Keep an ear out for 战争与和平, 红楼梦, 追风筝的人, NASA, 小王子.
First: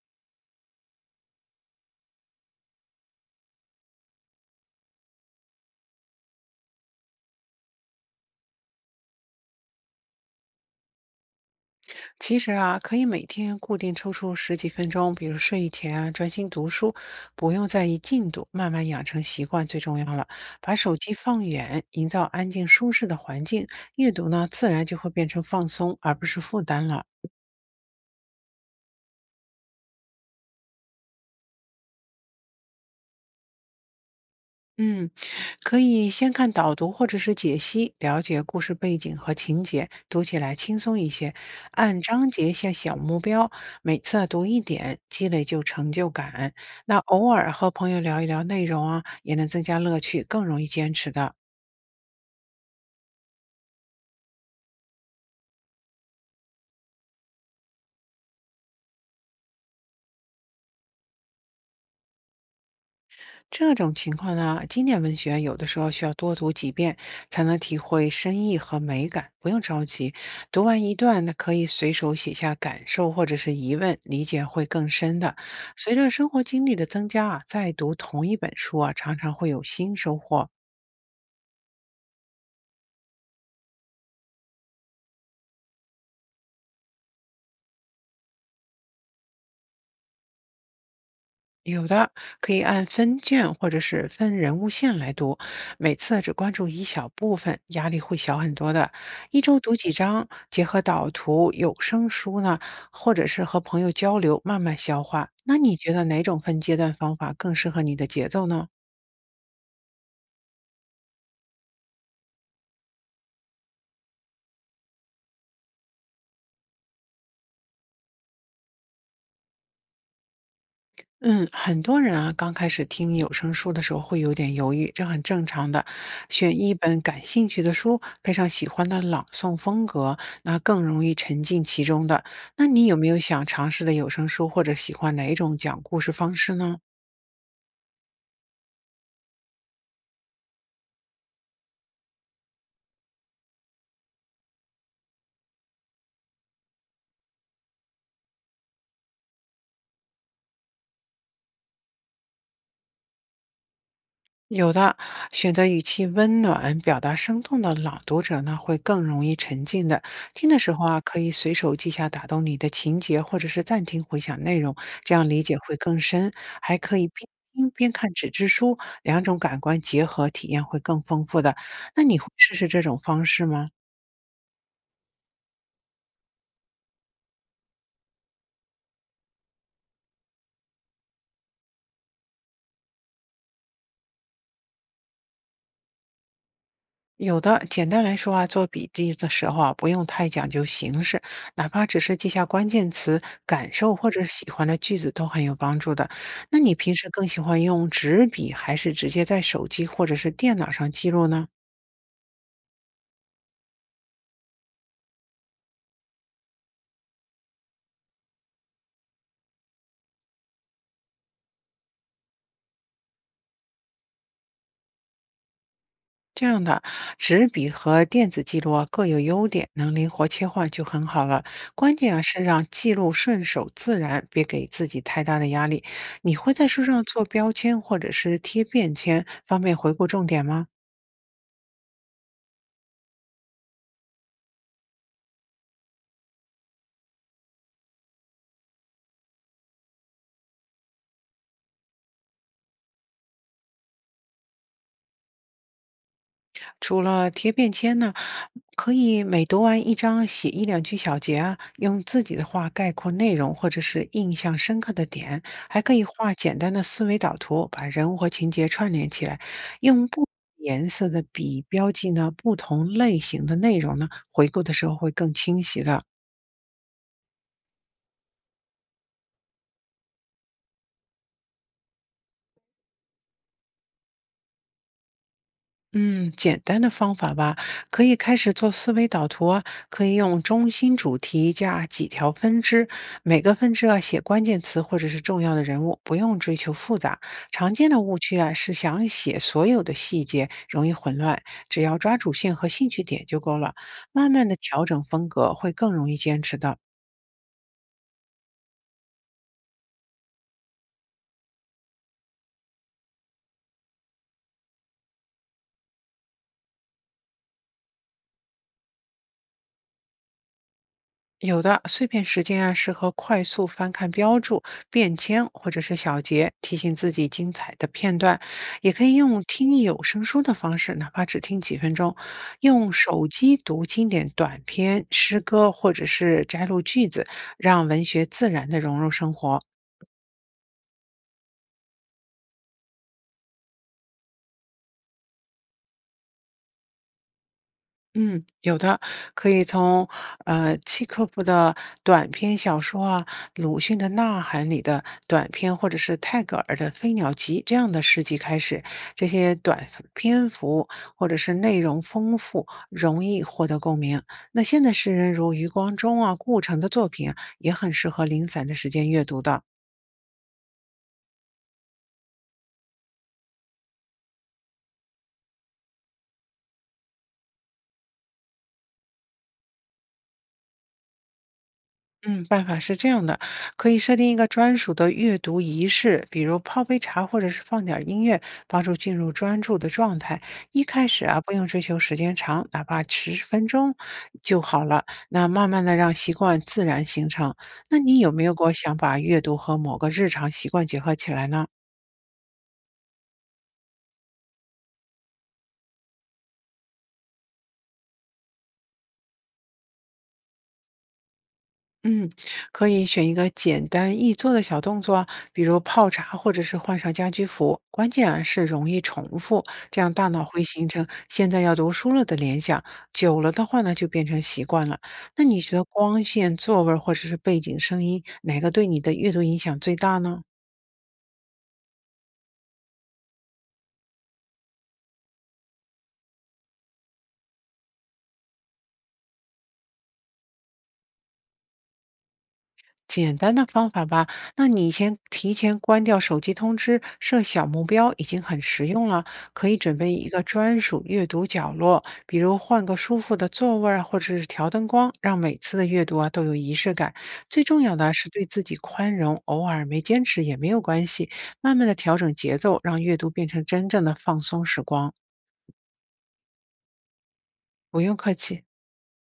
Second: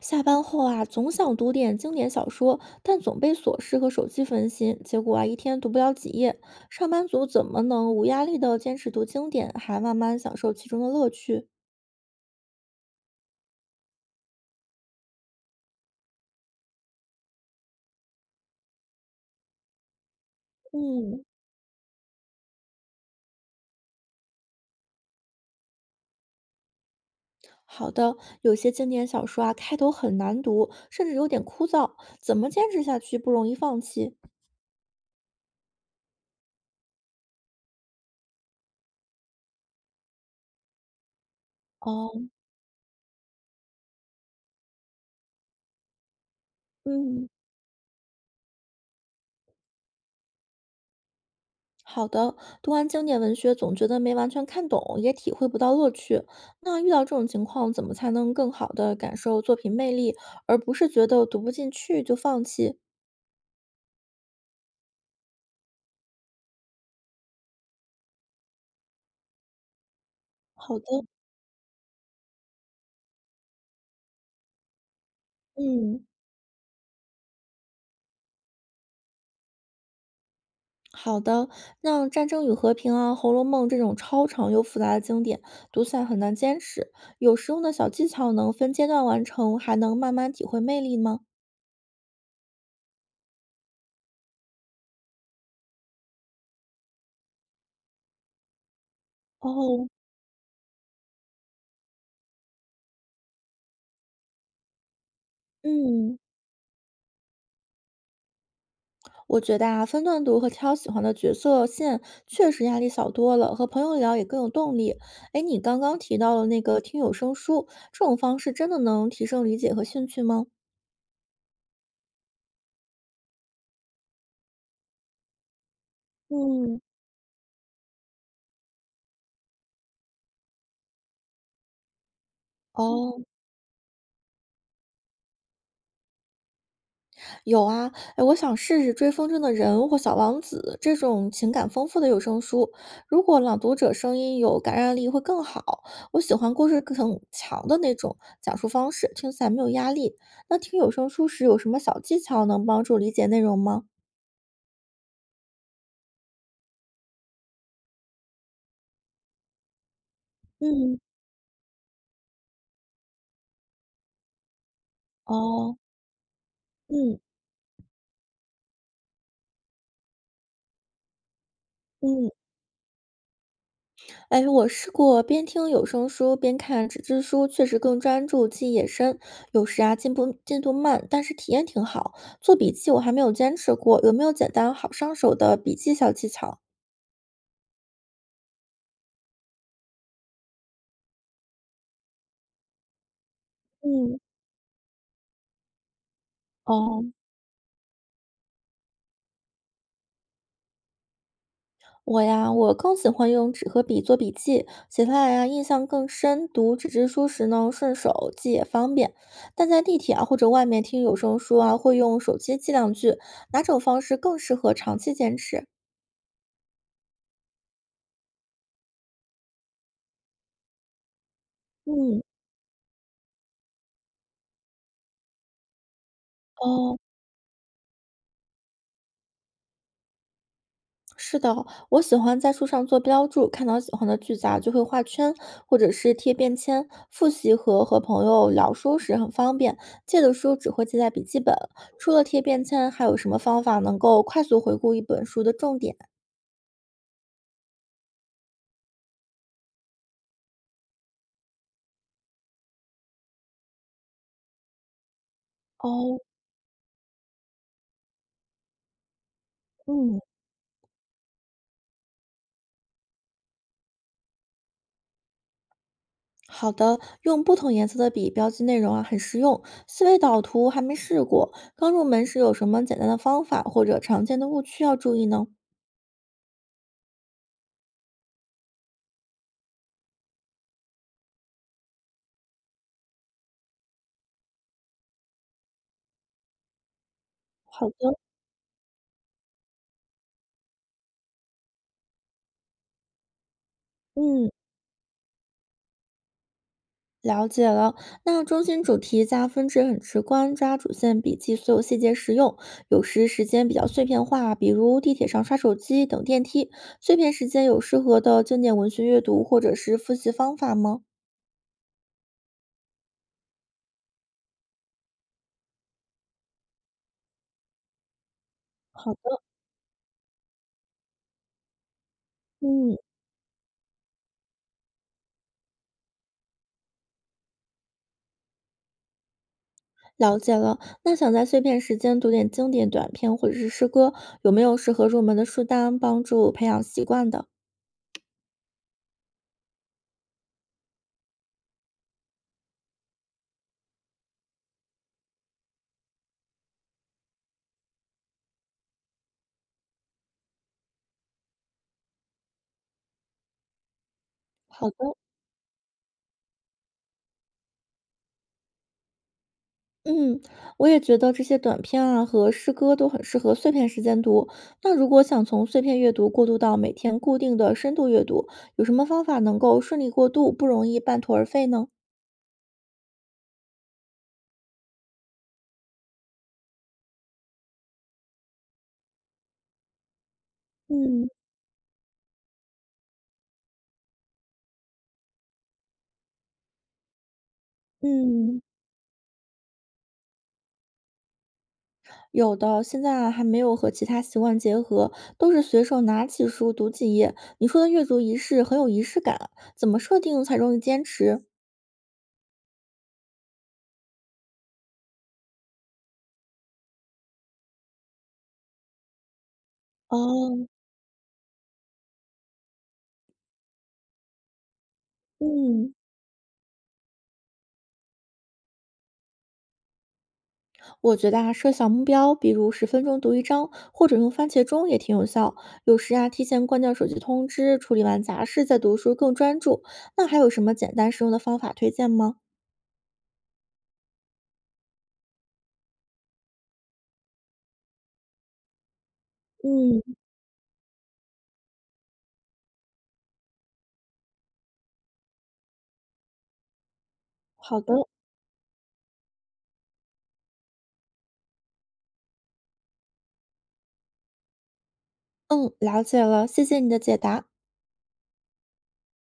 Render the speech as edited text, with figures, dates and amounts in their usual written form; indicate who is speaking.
Speaker 1: 下班后啊，总想读点经典小说，但总被琐事和手机分心，结果啊，一天读不了几页。上班族怎么能无压力的坚持读经典，还慢慢享受其中的乐趣？
Speaker 2: 其实啊，可以每天固定抽出10几分钟，比如睡前啊，专心读书，不用在意进度，慢慢养成习惯最重要了。把手机
Speaker 1: 嗯，
Speaker 2: 放远，营造安静舒适的环境，阅读呢，自然就会变成放松，而不是负担了。
Speaker 1: 好的。有些经典小说啊，开头很难读，甚至有点枯燥，怎么坚持下去不容易放弃？
Speaker 2: 嗯，可以先看导读或者是解析，了解故事背景和情节，读起来轻松一些。按
Speaker 1: 哦，
Speaker 2: 章节下小目标，每次啊读一点，积累就成就感。那
Speaker 1: 嗯。
Speaker 2: 偶尔和朋友聊一聊内容啊，也能增加乐趣，更容易坚持的。
Speaker 1: 好的，读完经典文学总觉得没完全看懂，也体会不到乐趣。那遇到这种情况，怎么才能更好的感受作品魅力，而不是觉得读不进去就放弃？
Speaker 2: 这种情况呢，经典文学有的时候需要多读几遍才能体会深意和美感，不用着急。读
Speaker 1: 好
Speaker 2: 完一
Speaker 1: 的，
Speaker 2: 段，那可以随手写下感受或者是疑问，理解会更深的。随
Speaker 1: 嗯，
Speaker 2: 着生活经历的增加啊，再读同一本书啊，常常会有新收获。
Speaker 1: 好的。那《战争与和平》啊，《红楼梦》这种超长又复杂的经典，读起来很难坚持。有实用的小技巧能分阶段完成，还能慢慢体会魅力吗？
Speaker 2: 有的可以按分卷或者是分人物线来读，每次只关注一小部分，压力会小很多的。一周读
Speaker 1: 哦，
Speaker 2: 几章，结合导图、有声书呢，或者是和朋友交流，慢慢消化。那你觉得
Speaker 1: 嗯。
Speaker 2: 哪种分阶段方法更适合你的节奏呢？
Speaker 1: 我觉得啊，分段读和挑喜欢的角色线确实压力小多了，和朋友聊也更有动力。哎，你刚刚提到了那个听有声书，这种方式真的能提升理解和兴趣吗？
Speaker 2: 嗯，很多人啊，刚开始听有声书的时候会有点犹豫，这很正常的。选一
Speaker 1: 嗯，
Speaker 2: 本感兴趣的书，配上喜欢的朗诵风格，那更容易沉浸其中的。那你有没有
Speaker 1: 哦，
Speaker 2: 想尝试的有声书，或者喜欢哪一种讲故事方式呢？
Speaker 1: 有啊，哎，我想试试《追风筝的人》或《小王子》这种情感丰富的有声书。如果朗读者声音有感染力，会更好。我喜欢故事更强的那种讲述方式，听起来没有压力。那听有声书时有什么小技巧能帮助理解内容吗？
Speaker 2: 有的，选择语气温暖、表达生动的朗读者呢，会更容易沉浸的。听的时候
Speaker 1: 嗯。
Speaker 2: 啊，可以随手记下打动你的情节，或者是暂停回想内容，这样理解会
Speaker 1: 哦，
Speaker 2: 更深。还可以
Speaker 1: 嗯
Speaker 2: 边听边看纸质书，两种感官结合，体验会更丰富的。那你会
Speaker 1: 嗯，
Speaker 2: 试试这种方式吗？
Speaker 1: 哎，我试过边听有声书边看纸质书，确实更专注，记忆也深。有时啊，进度慢，但是体验挺好。做笔记我还没有坚持过，有没有简单好上手的笔记小技巧？
Speaker 2: 有的，简单来说啊，做笔记的时候啊，不用太讲究形式，哪怕只是记下关键词、感受或
Speaker 1: 嗯，
Speaker 2: 者喜欢的句子都很有帮助的。那你平
Speaker 1: 哦，
Speaker 2: 时更喜欢用纸笔，还是直接在手机或者是电脑上记录呢？
Speaker 1: 我呀，我更喜欢用纸和笔做笔记，写下来啊，印象更深。读纸质书时呢，顺手记也方便。但在地铁啊，或者外面听有声书啊，会用手机记两句。哪种方式更适合长期坚持？
Speaker 2: 这样的纸笔和电子记录啊各有优点，能灵活切换就很好了。关键啊
Speaker 1: 嗯。
Speaker 2: 是让记录顺手自然，别给自己太大的压力。你会在书
Speaker 1: 哦，
Speaker 2: 上做标签或者是贴便签，方便回顾重点吗？
Speaker 1: 是的，我喜欢在书上做标注，看到喜欢的句子啊，就会画圈，或者是贴便签。复习和朋友聊书时很方便，借的书只会记在笔记本。除了贴便签，还有什么方法能够快速回顾一本书的重点？
Speaker 2: 除了贴便签呢，可以每读完一章写一两句小结啊，用自己的话概括内容或者是印象深刻的点，还可以
Speaker 1: 哦，
Speaker 2: 画简单的思维导图，把人物和情节串联起来，用
Speaker 1: 嗯，
Speaker 2: 不同颜色的笔标记呢不同类型的内容呢，回顾的时候会更清晰的。
Speaker 1: 好的，用不同颜色的笔标记内容啊，很实用。思维导图还没试过，刚入门时有什么简单的方法或者常见的误区要注意呢？
Speaker 2: 嗯，简单的方法吧，可以开始做思维导图啊，可以用中心主题加几条分支，每个分支啊写关键词或者是重要的人物，不用追求复杂。常
Speaker 1: 好
Speaker 2: 见的误
Speaker 1: 的，
Speaker 2: 区啊是想写所有的细节，容易混乱，只要抓主线和兴趣点就够了。慢慢
Speaker 1: 嗯。
Speaker 2: 的调整风格，会更容易坚持的。
Speaker 1: 了解了，那中心主题加分值很直观，抓主线笔记所有细节实用。有时时间比较碎片化，比如地铁上刷手机、等电梯。碎片时间有适合的经典文学阅读或者是复习方法吗？
Speaker 2: 有的碎片时间啊，适合快速翻看标注、便签或者是小结，提醒自己精彩的片段。也可
Speaker 1: 好
Speaker 2: 以
Speaker 1: 的，
Speaker 2: 用听有声书的方式，哪怕只听几分钟，用
Speaker 1: 嗯，
Speaker 2: 手机读经典短篇、诗歌或者是摘录句子，让文学自然的融入生活。
Speaker 1: 了解了。那想在碎片时间读点经典短篇或者是诗歌，有没有适合入门的书单帮助培养习惯的？
Speaker 2: 嗯，有的，可以从契诃夫的短篇小说啊，鲁迅的《呐喊》里的短篇，或者是泰戈尔的《飞鸟集》这样的诗集开始。这些短篇幅或者是内容丰富，容易获得共鸣。那现
Speaker 1: 好
Speaker 2: 代诗
Speaker 1: 的，
Speaker 2: 人如余光中啊、顾城的作品啊也很适合零散的时间阅读的。
Speaker 1: 嗯，我也觉得这些短片啊和诗歌都很适合碎片时间读。那如果想从碎片阅读过渡到每天固定的深度阅读，有什么方法能够顺利过渡，不容易半途而废呢？
Speaker 2: 嗯，办法是这样的，可以设定一个专属的阅读仪式，比如泡杯茶或者是放点儿音乐，帮助进入专注的状态。一开始
Speaker 1: 嗯
Speaker 2: 啊，不用追求时间长，哪怕10分钟就好了。那慢慢的让习惯自然形成。那你有没有
Speaker 1: 嗯，
Speaker 2: 过想把阅读和某个日常习惯结合起来呢？
Speaker 1: 有的，现在啊还没有和其他习惯结合，都是随手拿起书读几页。你说的阅读仪式很有仪式感啊，怎么设定才容易坚持？
Speaker 2: 嗯，可以选一个简单易做的小动作啊，比如泡茶或者是换上家居服。关键啊是容易重复，这样大脑会
Speaker 1: 哦，
Speaker 2: 形成现在要读书了的联想，久了的话呢就变成习惯了。那你觉得
Speaker 1: 嗯。
Speaker 2: 光线、座位儿或者是背景声音，哪个对你的阅读影响最大呢？
Speaker 1: 我觉得啊，设小目标，比如10分钟读一章，或者用番茄钟也挺有效。有时啊，提前关掉手机通知，处理完杂事再读书更专注。那还有什么简单实用的方法推荐吗？
Speaker 2: 简单的方法吧，那你先提前关掉手机通知，设小目标已经很实用了。可以准备
Speaker 1: 嗯，
Speaker 2: 一个专属阅读角落，比如换个舒服的座位儿啊，或者是调灯光，让每次的阅读啊都有仪式感。最
Speaker 1: 好
Speaker 2: 重
Speaker 1: 的，
Speaker 2: 要的啊是对自己宽容，偶尔没坚持也没有关系，慢慢的调整节奏，让阅读变成真正的放松时光。
Speaker 1: 嗯，了解了，谢谢你的解答。
Speaker 2: 不用客气。